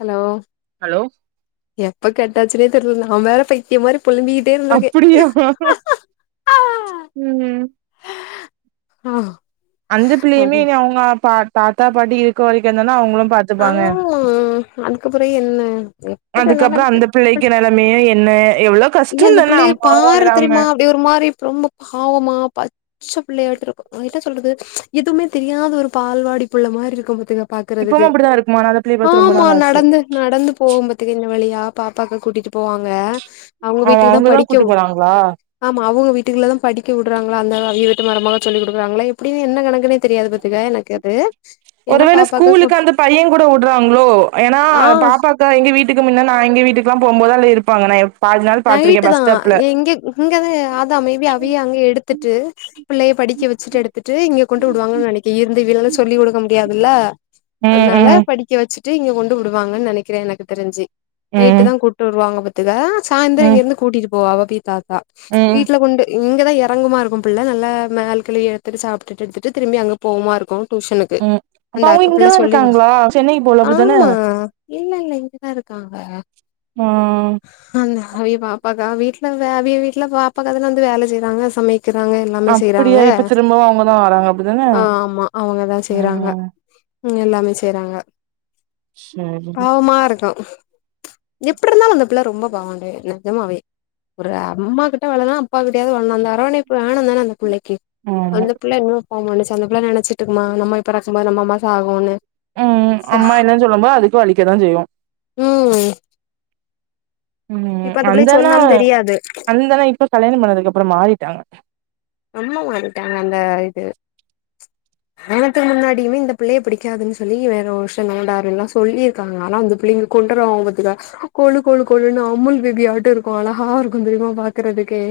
Hello hello எப்ப கட்டாச்சுனே தெரியல நா வேற பைத்தியம் மாரி பொலம்பி ட்டே இருந்திருக்கே அப்டியா ஆ அந்த பிள்ளையுமே அது இன அவங்க பா தாத்தா பாட்டி இருக்க வரைக்கு தானா அவங்களு பாத்துப்பாங்க ம் அதுக்கப்புற என்ன இருக்கு அதுக்கப்பறோ அந்த பிள்ளைக்கு நெலைமையு என்ன எவ்வளோ ஏ கஷ்டோ அந்த தானா புள்ளைய அம்மாவு பாரு இல்லாம தெரியுமா அப்டி ஒரு மாரி ரொம்ப பாவமா பாத் பச்ச பிள்ளையாட்ட இருக்கு அதுட்ட சொல்றது எதுவுமே தெரியாத ஒரு பால்வாடி புள்ள மாரி இருக்கு பாத்துங்க இப்பவு அப்படி தா இருக்குமா ந அது ஆமா நடந்து நடந்து போகு பாத்துக்கோ இந்த வழியா பாப்பாவ கூட்டிட்டு போவாங்க அவங்க அவ வீட்டுக்கு தா அவங்கதா கூட்டு படிக்கவு போறாங்களா ஆமா அவங்க வீட்டுக்குள்ள தா படிக்க விடுறாங்களா அந்த அவ வீட்டு மருமக சொல்லி குடுக்குறாங்களா எப்டின்னு என்ன கணக்குன்னே தெரியாது பாத்தக்க எனக்கு அது ஏன்னா ஒருவேள பாப்பாக்கு கு ஸ்கூலுக்கு அந்த பைய கூட விடுறாங்களோ ஏன்னா ஆ பாப்பா அ எங்க வீட்டுக்கு முன்னா நா எங்க வீட்டுக்குல்லா போகும்போது அதுல இருப்பாங்க பாதி நாள் பாத்திருக்கே நைட்டு தா பஸ் ஸ்டாப்ல எங்க இங்கதா அத மேபி அவயே அங்க எடுத்துட்டு ட்டு பிள்ளைய படிக்க வச்சட்டு எடுத்து த்துட்டு இங்க கொண்டு விடுவாங்கன்னு நெனைக்க இருந்து வ சொல்லி குடுக்க முடியாதுல்ல ம் அதனால ம் படிக்க வச்சுட்டு இங்க கொண்டு விடுவாங்கன்னு நெனைக்கிற எனக்கு தெரிஞ்சு நைட்டு ம் தா கூட்டு வருவாங்க பாத்துக்க சாயந்தர ம் இங்கருந்து கூட்டிட்டு போவ அவ பீத்தாக்கா ம் வீட்டுல கொண்டு இங்கதா எறங்குமா இருக்கு பிள்ள நல்லா மேல கீழயு எடுத்துட்டு சாப்ட்டுட்டு எடுத்துட்டு திரும்பி அங்கே போகுமா இருக்கு டியூஷனுக்கு ம் அப்ப அந்த அவங்க அக்க பிள்ள இங்கதா சொல்லி கூட இருக்காங்களா சென்னைக்கு போல அப்டித்தான ஆமா இல்ல இல்ல இங்கதா இருக்காங்க ஆ அ அவிய பாப்பாக்கா வீட்ல அவிய வீட்ல பாப்பாக்காதான வந்து வேல செய்யறாங்க சமைக்க இருக்கிறாங்க எல்லாமே செய்யறாங்க அப்படியா இப்ப திரும்பவு அவங்கதா வராங்க அப்டிதான ஆ ஆமா அவங்கதா செய்றாங்க ம் ம் எல்லாமே செய்றாங்க சரிதா பாவமா இருக்கு எப்டி இருந்தா அந்த பிள்ள ரொம்ப பாவண்ட நிஜமாவே ஒரு அம்மா கிட்ட வேலைனா அப்பா கடையாது அந்த அரவனைப்பு வேணு தானே அந்த பிள்ளைக்கு ஆமா அந்த பிள்ள இன்னு ஆமானுச்சு அந்த புள்ள நெனச்சிட்ருக்குமா நம்ம எப்படா சும்மா நம்ம அம்மா சாகுனு ம் அம்மா இல்லன் சொல்லும்போ அதுக்கே வலிக்கதா செய்யு ம் இப்ப ம் அந்த பிள்ளைக்கு அந்தண்ணோ சொன்னாலு தெரியாது அந்தண்ணா இப்ப கல்யாண பண்ணதுக்கு அப்பற மாறிட்டாங்க ரொம்ப மாறிட்டாங்க அந்த இது கல்யாணத்துக்கு முன்னாடியுமே இந்த பிள்ளைய பிடிக்காதுனு சொல்லி வேற ஒரு வர்ஷ நோடாருன்லா சொல்லிருக்காங்க ஆனா அந்த பிள்ளைங்க கொண்ட்டு வருவாங்க பாத்துக்க கொழு கொழு கொழுன்னு அமுல் பேபியாட்ட இருக்கு அழகா இருக்கு தெரியுமா பாக் குறதுக்கே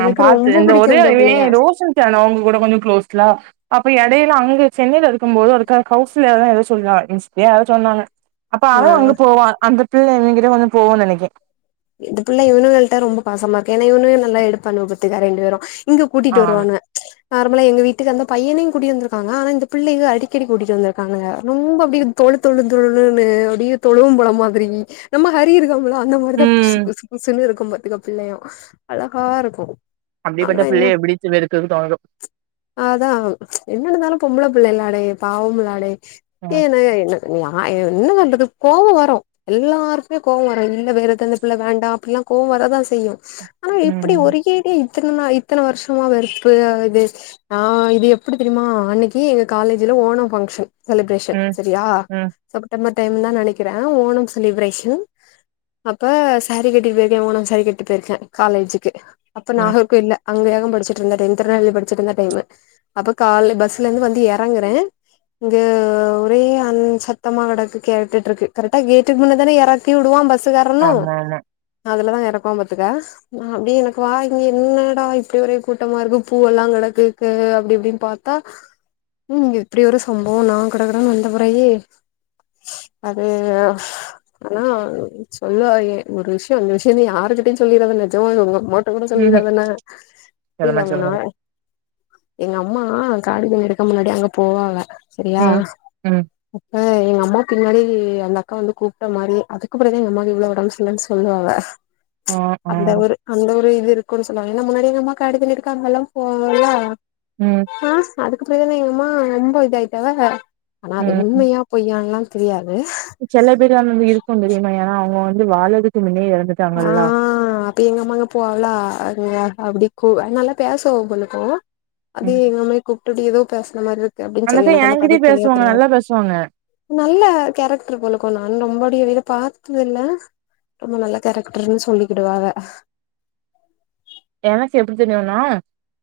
எனக்கு ரொம்ப புடிக் ரே ரே ரோஷன் தியானோ அவ்ங்க கூட கொஞ்ச க்ளோஸ்லா அப்ப எடைல அங்க சென்னைல இருக்கும் போது ஒருக்கா கௌசல்யாதா எதோ சொல்றா இன்ஸ்பி யாரோ சொன்னாங்க அப்ப ஆ அவ அங்க போவா அந்தப்பிள்ள இவங்கிட்ட வந்து போகு நெனைக்கே இந்தப்புள்ள இவனுங்கள்ட்ட ரொம்ப பாமா இருக்கு ஏனா இவனுங்க நல்லா எடுப்பானுங்க பாத்துக்க ரெண்டு பேரு இங்க ஆ கூட்டிட்டு வருவானுங்க நார்மலா எங்க வீட்டுக்கு அந்த பையனையு கூட்டிட்டு வந்திருக்காங்க ஆனா இந்த பிள்ளைக அடிக்கடி கூட்டிட்டு வந்திருக்கானுங்க ரொம்ப அப்டியே தொழு தொழு தொழுனு அப்டியே தொழுவம் பழ மாதிரி நம்ம ஹரி இருக்காம்ல அந்த மாரிதா புசு ம் புசு புசு ன்னு இருக்கு பாத்துக்க பிள்ளையு அழகா இருக்கு ஆனா அப்டிப்பட்ட என்ன பிள்ளைய எப்டி [unintelligible] இருக்குறக்கு தோணுதோ அதா என்ன இருந்தாலு பொம்பள பிள்ளைல அடே பாவமுளாடே ம் ஏனா என்ன நா என்ன பண்றது கோவ வரு எல்லாருக்குமே கோவ வரு இல்ல வேற எதுனு இல்ல வேண்டா அப்டிலா கோவ வர தா செய்யு ஆனா எப்டி ம் ஒரேடியா இத் த்தனமா இத்தன வர்ஷமா வெறுப்பு அது ஆ இது எப்டி தெரியுமா அன்னைக்கு எங்க காலேஜ்ல ஓணோ ஃபங்க்ஷன் செலிப்ரேஷன் ம் செரியா ம் செப்டம்பர் டைம் தா நெனைக்கிறே ஓணம் செலிப்ரேஷன் அப்ப சாரீ கட்டிட்டு போயிருக்கே ஓணம் சாரீ கட்டுப் போயிருக்கே காலேஜுக்கு அப்ப ம் நாகர்கோயில்ல அங்கதாங்க படிச்சுட்ருந்தே டென்த்து வரதா அங்க படிச்சுட்ருந்த டைமு அப்ப கால்லே பஸ்லருந்து வந்து எறங்குறே இங்க ஒரே அன் சத்தமா கெடக்கு கேட்டுட்ருக்கு கரெக்டா கேட்டுக்கு முன்ன தானே எறக்கி விடுவா பஸ்ஸுகார் ரனு ஆமா ஆமா அதுலதா எறக்குவா பாத்துக்க நா அப்டியே எனக்கு வா இங்க என்னடா இப்டி ஒரே கூட்டமா இருக்கு பூவெல்லா கெடக்குருக்கு அப்டி இப்டின்னு பாத் த்தா இங்க இப்டி ஒரு சம்பவ நா கடகடனு வந்த பெறகு அது ஆனா சொல்லுவாங்கெ ஒரு விஷ்ய அந்த விஷ்ய வந்து யாருகிட்டயு சொல்லிறாத நெஜமாலு ஒங்க அம்மாட் ட்டக்கூட சொல்லிறாத என்ன இப்ப இல்ல முன்னா எங்க அம்மா காடி தண்ணி எடுக்க முன்னாடி அங்க போவாக செரியா ம். ம். அப்ப எங்க அம்மா பின்னாடி அந்த அக்கா வந்து கூப்ட்ட மாரி அதுக்கப்பறந்தா எங்கம்மா இவ்ளோ ஒடம்பு செரியில்லன் சொல்லுவாங்க ம் ம் அந்த ஒரு அந்த ஒரு இது இருக்குன்னு சொல்லுவாங்க ஏனா முன்னாடியே எங்கம்மா காடு தண்ணி எடுக்க அங்கெல்லா போவாங்களா ம் ஆ அதுக்கப்றந்தானே எங்கம்மா ரொம்ப இதாயிட்டாங்க ஆனா அது ம். உண்மையா பொய்யான்லா தெரியாது செல பேரு அங்க வந்து இருக்கு தெரியுமா ஏனா அவ்ங்க வந்து வாழறதுக்கு முன்னே எறந்துட்டாங்கல்லா இப்ப எங்க அம்மா அங்க போவாகளா அதுனால அ புடிக்கு அது நல்லா பேசுவா உங்களுக்கு அது ம். எங்கம்மாய கூப்டுட்டு எதோ பேசுன மார்ருக்கு அப்டின்னு செரி அக்கா எனக்கு அந்த கத என்கிட்டயே செரியா பேசுவாங்க. தெரியாது நல்லா பேசுவாங்க. நல்ல கேரக்ட்ரு போலக்கோ நானு ரொம்படிய இத பாத்ததில்ல ரொம்ப நல்ல கேரக்ட்ருன்னு சொல்லிக்கிடுவாக எனக்கு எப்டி தெரியுனா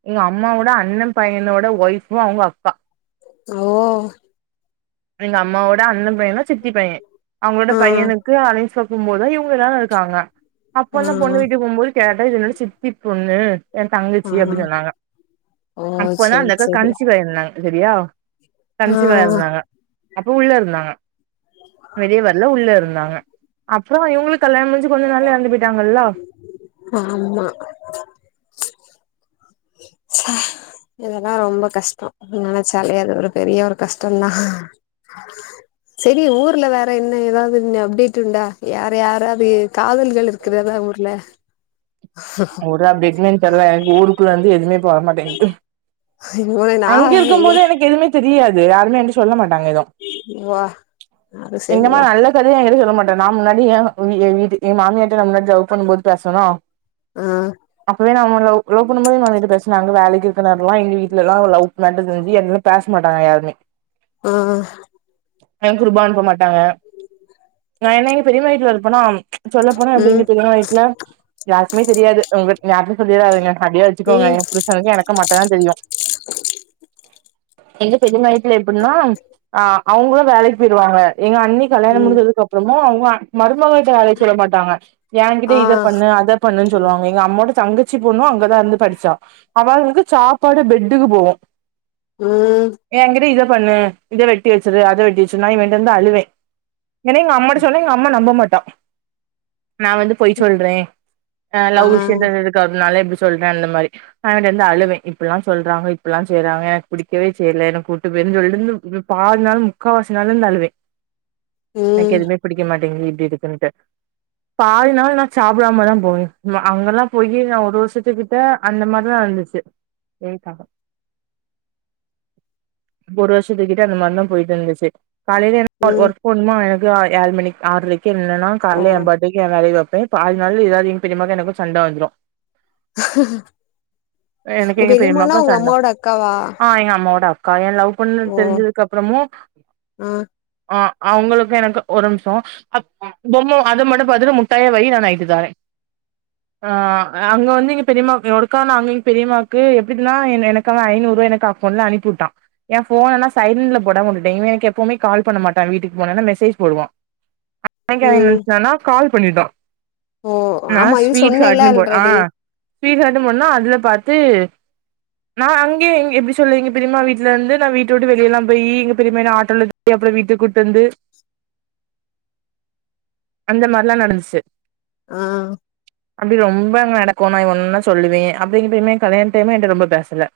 எங்க அம்மாவோட அண்ண பையனோட ஒய்ஃபு அவ்ங்க அப்பா ஓ எங்க அம்மாவோட அண்ண பையனோ சித்தி பைய அவ்ங்களோட ஆ பையனுக்கு அலைன்ஸ் பா க்கும் போதா இவ்ங்க எல்லாரு இருக்குறாங்க ஆ அப்பதா பொண்ணு வீட்டுக்கு போம்போது கேட்டே இது என்னோட சித்தி பொண்ணு என் ஆ தங்கச்சி அப்படின் சொன்னாங்க ஓ அப்போதா செரி அந்தக்கா செரி கன்சீவ் ஆயிருந்தாங்க சரியா ஆ கன்சீவ் ஆயிருந்தாங்க அப்ப உள்ள இருந்தாங்க வெளிய வரல உள்ள இருந்தாங்க அ ப்றோ இவங்களுக் கல்யாணோ முடிஞ்சு கொஞ்ச நாள்ல எறந்து போயிட்டாங்கல்ல ஆமா ச இதெல்லா ரொம்ப கஷ்டோ நெனைச்சாலே அது ஒரு பெரிய ஒரு கஷ்டந்தா [inaudible] செரி ஊர்ல வேற என்ன எதாவது இன்ன அப்டேட் உண்டா யார் யாராவது காதல்கள் இருக்குறதா ஊர்ல ஒரு அப்டேட்மே தெர்ல எனக்கு ஊருக்குல வந்து எதுமே வர மாட்டேங்குது நா அங்க இருக்கு போது எனக்கு எதுவுமே தெரியாது யாருமே என்ட்ட சொல்ல மாட்டாங்க எதுவு வா அது சரிலா எங்கிட்ட எது சொல்ல மாட்டா நா முன்னாடி என் வீட்டு என் மாமியாட்ட நா முன்னாடி லவ் பண்ணு போது பேசுவனா ம் அப்பவே நம்ம லவ் லவ் பண்ணு போது நா வந்துட்டு பேசினாங்க வேலைக்கு இருக்குற நேரலா எங்க வீட்லல்லாம் லவ் மேட்டர் தெரிஞ்சு எங்ல பேச மாட்டாங்க யாருமே ஓ ஹோ நென்சுருப அனுப்ப மாட்டாங்க நான் என்ன எங்க பெரிம்மா வீட்ல இருப்பனா சொல்ல போனா அப்படி ம் எங்க பெரிம்மா வீட்ல எதுமே தெரியாது உங்க யார்ட்டயு சொல்லிடாதிங்க அப்படியே வச்சுக்கோங்க ம் என் புருஷன்க்கு எனக்கு மட்டுதா தெரியு எங்க பெரிம்மா‌‌ வீடல எப்படின்னா அ அவங்களு வேலைக்கு போயிடுவாங்க எங்க அண்ணி கல்யாணம் ம் முடிஞ்சதுக்கப்புறமு அவங்க மருமகிட்ட வேல சொல்ல மாட்டாங்க என்கிட்ட ஆ இத பண்ணு அத ன் சொல்லுவாங்க எங்க அம்மோட தங்கச்சி பொண்ணு அங்கதா இருந்து படிச்சா அவாளுகளுக்கு சாப்பாடு பெட்டுக்கு போவு ம் என்கிட்ட இத பண்ணு இத வெட்டி வச்சிரு அத வெட்டி வச்சு நா இவன்ட்ட வந்து அழுவே ஏன்னா எங்க அம்மாட்ட சொன்னா எங்க அம்மா நம்ப மாட்டா நா வந்து பொய் சொல்றே அ ஆ லவ் விஷ்யோ தெரிஞ்சதுக்கு அதுனால இப்டி சொல்றே அந்த மாரி அவன்ட்ட வந்து அழுவே இப்டிலா சொல்றாங்க இப்பிலா செய்றாங்க எனக்கு புடிக்கவே செய்யல என்ன கூட்டு போயிருனு சொல்ட்டு இவ [inaudible] பாதி நாளு முக்கா வாசி நாளு வந்தழுவே எனக்கு ம் எதுவுமே புடிக்க மா ட்டு இப்டி இருக்கின்டு பாதி நாள் நா சாப்டாம தா போவே மா அங்கெல்லா போயி நா ஒரு வருஷத்து கிட்ட அந்த மாரிதா இருந்துச்சு எதுக்காக [inaudible] ஒரு வருஷத்து கிட்ட அந்த மாரி தா போயிட்டு இருந்துச்சு காலைல ஒர் ம் ஒர்க் போனுமா எனக்கு ஆ ஏழு மணிக் ஆறுரைக்கு என்னன்னா ஓ கால்ல ஏம்பா டைக்கு ஒன்னு வெறவி வப்பே பாதி நாள் எதாவது எங்க பெரியமாக்கு எனக்கு சண்ட வந்துரு எனக்கு எங்க பெரியம்மானா பெரியமாக்கு உங்க சண்ட அம்மாவோட அக்காவா ஆ எங்க அம்மாவோட அ க்கா ஏன் லவ் பண்ண ஓ தெரிஞ்சதுக்கு அப்றமு ஆ ஆ அவங்களுக்கு எனக்கு ஒரு நிம்ஷோ பொம்ம அது மடப் அதுல முட்டாய வையி நா நைட்டு தாரே ஆ அங்க வந்து எங்க பெரியமாக்கு ஒருக்கானு அங்க எங்க பெரியமாக்கு எப்டின்னா என் எனக்காக ஐநூருபா எனக்கு பொண்ண அனுப்பிவுட்டா என் ஃபோனலா சைலன்ட்ல போடாம உட்டுட்டே இவே எனக்கு எப்பவுமே கால் பண்ண மாட்டா வீட்டுக்கு போனன்னா மெசேஜ் போடுவா [inaudible] [unintelligible] ம் நெனச்சுட்டானா கால் பண்ணிட்டா ஓ நா ஆமா இது சொன்னேல்ல ஸ்வீட்ஹாட்னு போ ஆ ஆல்ரெடி ஸ்வீட்ஹாட்னு போட்டனா அதுல பாத்து நா அங்கே இங்க எப்டி சொல்ல எங்க பெரிமா வீட்ல இருந்து நா வீட்ட வுட்டு வெளியலா போய் எங்க பெரியமா என்ன ஆட்டோல கேப்ல வீட்டு கூட்டு வந்து [inaudible] அந்த மார்லா நடந்துச்சு ம் அப்டி ரொம்ப அங்க நடக்கு நா ஒன்னு சொல்லுவே அப்டிங்குமே கல்யாண டைம் என்ட ரொம்ப பேசல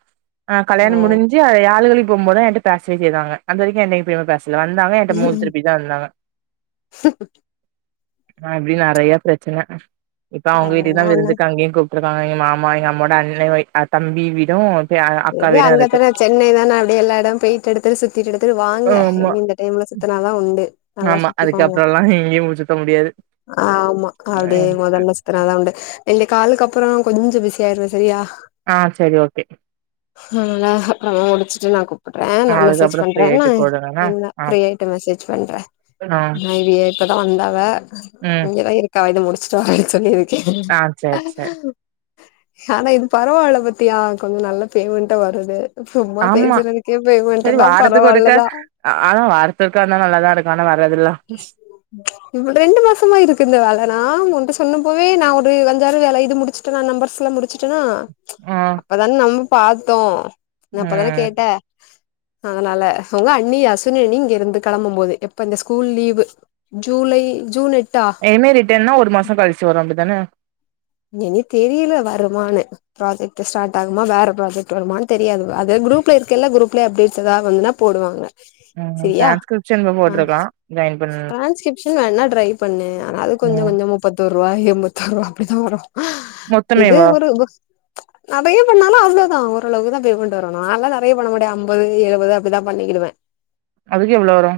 ஆ ஓ கல்யாணம் முடிஞ்சி அவ யாழுகளி போபோது தா என்ட்ட பேசவே செய்தாங்க அது வரைக்கு என்ட்ட பேச வந்தாங்க என்ட மூஞ்ச திருப்பிதா இந்தாங்க இப்டி நறைய பிர ச்சன இப்ப அவங்க அதெல்லா வீட்டுக்குதா ஒண்ணு விருந்துக்கு அங்கயு கூப் டுருக்காங்க எங்க மாமா எங்க அம்மோட அண்ணே தம்பி வீடு அ அக்கா ஏ வீடு அங்க இருக்கு தான சென்னை தான அப்டி எல்லா இடம் போயிட்டு எடுத்துடு சுத்திட்டு எடுத்துட்டு வாங்க ஆமா இந்த டைம்ல சுத்தனாதா உண்டு நல்லா ஆமா சுத்திக்கோங்க அதுக்கப்றோல்லா எங்கயு மூச்சு குத்த முடியாது ஆமா அப்டியே முதல்ல சுத்தன தா உண்டு இந்த காலுக்கு அப்பறோ கொஞ்ச பிஸி ஆயிருவே சரியா ஆ செரி ஓகே ஹலோலா அப்பறமா முடிச்சிட்டு நா கூப்புடுறே ஆ நா மெசேஜ் அதுக்கப்றோ ஃப்ரீ பண்றே நா ஆயிட்டு கூப்டுங்க என்ன ஆ ஃப்ரீயாயிட்டு மெசேஜ் பண்ற ஆ நைவி இப்பதா வந்தாவ ம் இங்கதா இரு க்கா இத முடிச்சுட்டு வரே சொல்லி இருக்கே ஆ சேர் சேர் ஆனா இது பரவால்ல பாத்தியா கொஞ்ச நல்ல பேமெண்டு வருது சும்மா ஆமா பேசுறதுக்கே சரி பேமெண்டுனா வாரத்துக்கு ஒருக்க பரவால்லதா ஆனா வாரத்து ஒருக்கா வந்தா நல்லாதா இருக்கு ஆனா வராதுல்லா ரெண்டு மாசமா இருக்கு இந்த வேலனா உண்ட சொல்லும் போவே நா ஒரு அஞ்சாறு வேல இது முடிச் டு நா நம்பர்ஸ்லா முடிச்சுட்டனா ம் இப்பதானே நம்ம பாத்தோ நா அப்பதான ம் கேட்ட அதனால அவங்க அண்ணி அஸ்சுவனி அண்ணி இங்க இருந்து கெளம்பும் போது எப்ப இந்த ஸ் கூல் லீவ்வு ஜூலை ஜூன் எட்டு ஆ என்ன ரீட்டண்ணா ஒரு மாச கழிச்சு வரு அப்டிதான எனிக் தெரில வருமான்னு ப்ராஜெக்ட் ஸ்டார்ட் ஆகுமா வேற ப்ராஜெக்ட் வருமான் தெரியாது அது குரூப்ல இருக்கல்ல குரூப்ல அப்டேஸ்ட் ஏதா வந்தன்னா போடுவாங்க ம் சரியா டிரான்ஸ்கிரிப்ஷன் ஆ போட்ருக்கா ஜாயின் பண்ண ட்ரான்ஸ்கிரிப்ஷன் வேனா ட்ரைப் பண்ணு ஆனா அது கொஞ்ச ம் கொஞ்சமா முப்பத்தோருவா எம்பத்தோருவா அப்டிதா வரு இது மொத்தமேவா ஒரு நறைய பண்ணாலு அவ்ளவுதா ஓரளவுக்கு தா பேமெண்ட் வரு நால்லா நெறைய பண்ண மாட்ட ஐம்பது எழுபது அப்படிதா பண்ணிக்கிடுவ [inaudible] அதுக்கு எவ்ளோ வரு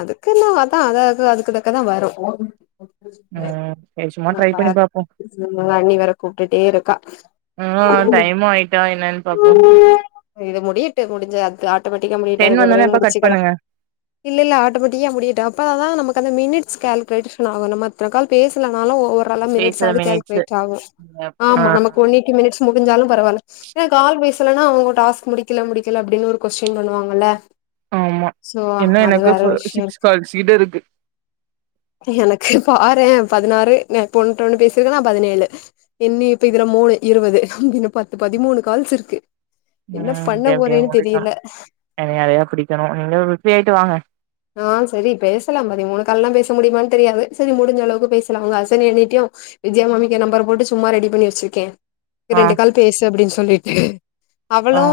அதுக்கு ந அதா அத அதுக்குதக்க தா வரு ம் சரி சும்மா ஆ ட்ரை பண்ணி பாப்போ பார் அண்ணி வேர கூப்டுட்டே இருக்கா ஆ டைம்மு ஆயிட்டா என்னன் பாப்போ இது முடியட்டு முடிஞ்ச அது ஆட்டோமேட்டிக்கா முடியட்டோ டென் அதுக்குப்றோ வந்தோனே அப்ப கட் முடிச்சுக்கலா பண்ணுங்க இல்ல இல்ல ஆட்டோமேட்டிக்கா முடியட்டு அப்ப அதா நமக்கு அந்த மினிட்ஸ் கேல்குலுலேஷன் ஆகணும் அத்தன கால் பேசலாம் இருந்தாலு ஓவரால மினிட்ஸ் பேசுற சாது மினிட்ஸு கேல்குலேட் ஆகு ஆ ஆமா நமக்கு ஒன் எய்ட்டி மினிட்ஸ் முடிஞ்சாலு பரவால்ல ஏன்னா கால் பேசலனா அவங்க டாஸ்க் முடிக்கல முடிக்கல அப்டின்னு ஒரு கொஸ்டின் பண்ணுவாங்கல்ல ஆமா சோ இன்னு அது எனக்கு வேற ஃப சிக்ஸ் விஷயருக்கு கால்ஸ் கிட்ட இருக்கு எனக்கு பாரே பதினாறு உண்ட ஒண்ணு பேசிருக்கன பதினேழு என்ன இப்ப இதுல மூணு இருவது நமக்கு பத்து பதி மூணு கால்ஸ் இருக்கு என்ன ம் பண்ண எப்டியோ போறேன்னு முடிக்கு தெரியல என எதையா குடிக்கணு நீங்க ப்ரீ ஆயிட்டு வாங்க ஆ சரி பேசலாம் பதி மூணு கால்லாம் பேச முடியுமான்னு தெரியாது செரி முடிஞ்ச அளவுக்கு பேச லா அவங்க அசன்ட் அண்ணிட்டு வித்யா மாமிக்கு என் நம்பர போட்டு சும்மா ரெடி பண்ணி வச்சிருக்கே ஆ ரெண்டு கால் பேசு அப்டின் சொல்லிட்டு அவளு ஆ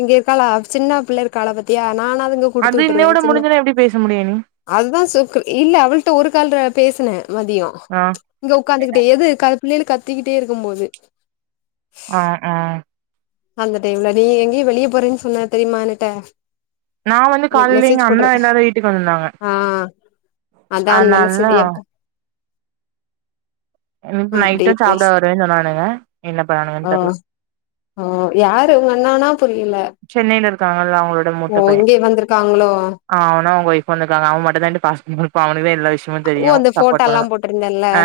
இங்க இருக்காளா சின்னா பிள்ள இருக்காள பத்தியா நானது இங்க அது இன்னையோட முடிஞ்சனா எப்டி பேச முடியு நீ அதா சர்கிள் இல்ல அவள்ட ஒரு கால்ற பேசினே மதியோ ஆ இங்க உட்காந்துகிட்டே எது க பிள்ளைகளு கத்திக்கிட்டே இருக்கு போது ஆஹ் ஆஹ் அந்த டைம்ல நீ எங்கேயோ வெளிய போறேனு சொன்ன தெரியுமா எனட்ட நா வந்து லைக் காலைல எங்க மெசேஜ் அண்ணா போட்றது எல்லாரு வீட்டுக்கு வந்திருந்தாங்க ஆஹ் அதான் நல்லா அதனால செரியப்பா இன்னைக்கு நைட்டு அப்டியே சாப்ட பேசு வருவேனு சொன்னானுங்க என்ன பண்ணானுங்கனு தெர்ல ஓ யாரு உங்க அண்ணனா புரியல சென்னைல இருக்காங்கல்ல அவுங்களோட ஓ மூத்த பையே இங்கே வந்திருக்காங்களோ ஆ அவனு அவுங்க ஒய்ஃப் வந்திருக்காங்க அவ மட்டுதா ரெண்டு பசங்களுக்கு அவனவே எல்லா விஷ்ய மு ஓ தெரியு அந்த சப்போர்ட் போட்டோல்லா பண்ணனு போட்டிருந்தேல்ல அ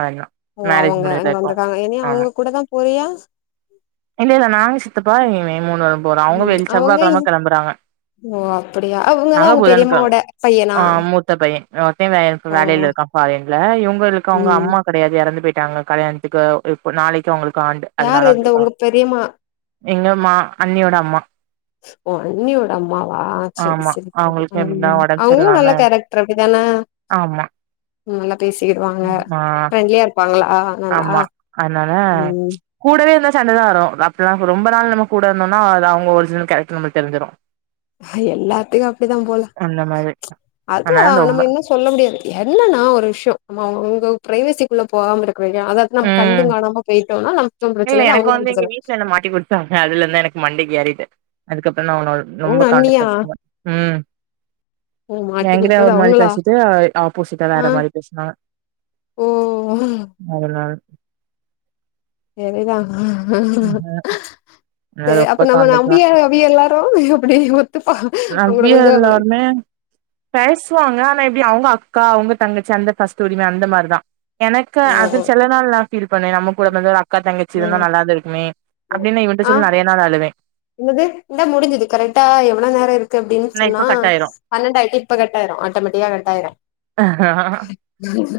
அறிஞ்ஞா ஓ அவுங்க அங்க வந்திருக்காங்க ஏ நீ அவுங்க கூடதா போறியா இல்ல இல்ல நானு சித்தப்பா இவே மூணு பேரு போறோ அவுங்க ம் வெளி அவங்க செவ்வாக்கெழம கெளம்புறாங்க ஓ அப்டியா அ இவுங்கதா நாங்க உங்க புதன்கெழம பெரியம்மாவோட பையனா ஆ மூத்த பையே இவே ஒருத்தே வே இப்ப ஓ வேலேல இருக்கா ஃபாரின்ல இவுங்களுக்கு அவுங்க ம் அம்மா கெடையாது எறந்து போயிட்டாங்க கல்யாணத்துக்கு இப்ப நாளைக்கு அவுங்களுக்கு ஆண்டு யாரு இந்த உங்க பெரியமா எங்கம்மா அண்ணியோட அம்மா ஓ அண்ணியோட அம்மாவா செரி ஆமா செரி போ அவங்களுக்கு எப்டினா ம் ஒடம்பு அவுங்களு நல்ல சரியில்லாம கேரக்டர் அப்டித்தான ஆமா நல்லா பேசிகிடுவாங்க ஆ ஃபிரண்ட்லியா இருப்பாங்களா நல்லா ஆமா அதனால ம் கூடவே இருந்தா சண்ட தா வரு அப்பலாம் ரொம்ப நாள் நம்ம கூட இருந்தோனா அது அவுங்க ஒரிஜினல் கேரக்டர் நம்மளுக்கு தெரிஞ்சிரு எல்லாத்துக்கு அப்டித்தா போல அந்த மாதிரி அது அதனால அ ரொம்ப நம்ம என்ன சொ சொல்ல முடியாது என்னனா ஒரு விஷ்யோ நம்ம அவுங் அவுங்க பிரைவேசிக்குள்ள போகாம இருக்க வேண்டியதா அதாவ நம்ம கண்டு ம் காணாம போயிட்டோனா நமக்கும் ப்ரெச்சன இல்ல எனக்கு அவங்களு வந்து எங்க ப்ரெச்சன வீட்ல மாட்டி கொட் டாங்க அதுல இருந்துதா எனக்கு மண்டைக்கு ஏறது அதுக்கப்பறோ நா அவனோ நொம்ப உங்க அண்ணியா காண்டித்து சுமா உம் ஓ மாட்டி எங்கட்ட குடுத்தது ஒரு மாரி அவங்களா பேசிட்டு அ ஆப்போசிட்டா ஆ வேற மாரி பேசினாங்க ஓ அதனால எரிதா து ஆஹ ரொம்ப அப்ப நம்ம காண்டாக்ட் தா நம்பிய அவிக எல்லாரு அப்டி ஒத்துப்பா அவுங்களோட நவ்யா கொஞ்சோ கோய் எல்லாருமே பேசுவாங்க ஆனா இப்டி அவுங்க அக்கா அவுங்க தங்கச்சி அந்த ஃபஸ்ட்டு உரிம அந்த மாரிதா எனக்கு அது ம் செல நாள் நா ஃபீல் பண்ணே நம்ம கூட வந்து ஒரு அக்கா தங்கச்சி இருந்த ம். நல்லாதே ஏன் அப்டின்னு இவன்ட ஆ சொல்லி நெறைய நாள் அழுவே என்னது இந்தா முடிஞ்சுது கரெக்டா எவ்ளோ நேரோ இருக்கு அப்டினு ஆனா சொன்னா இப்ப கட் பன்னெண்ட ஆயிட்டு இப்ப கட்டாயிரு ஆட்டோமெட்டிக்கா கட்டாயிரு ஆயிரு உம்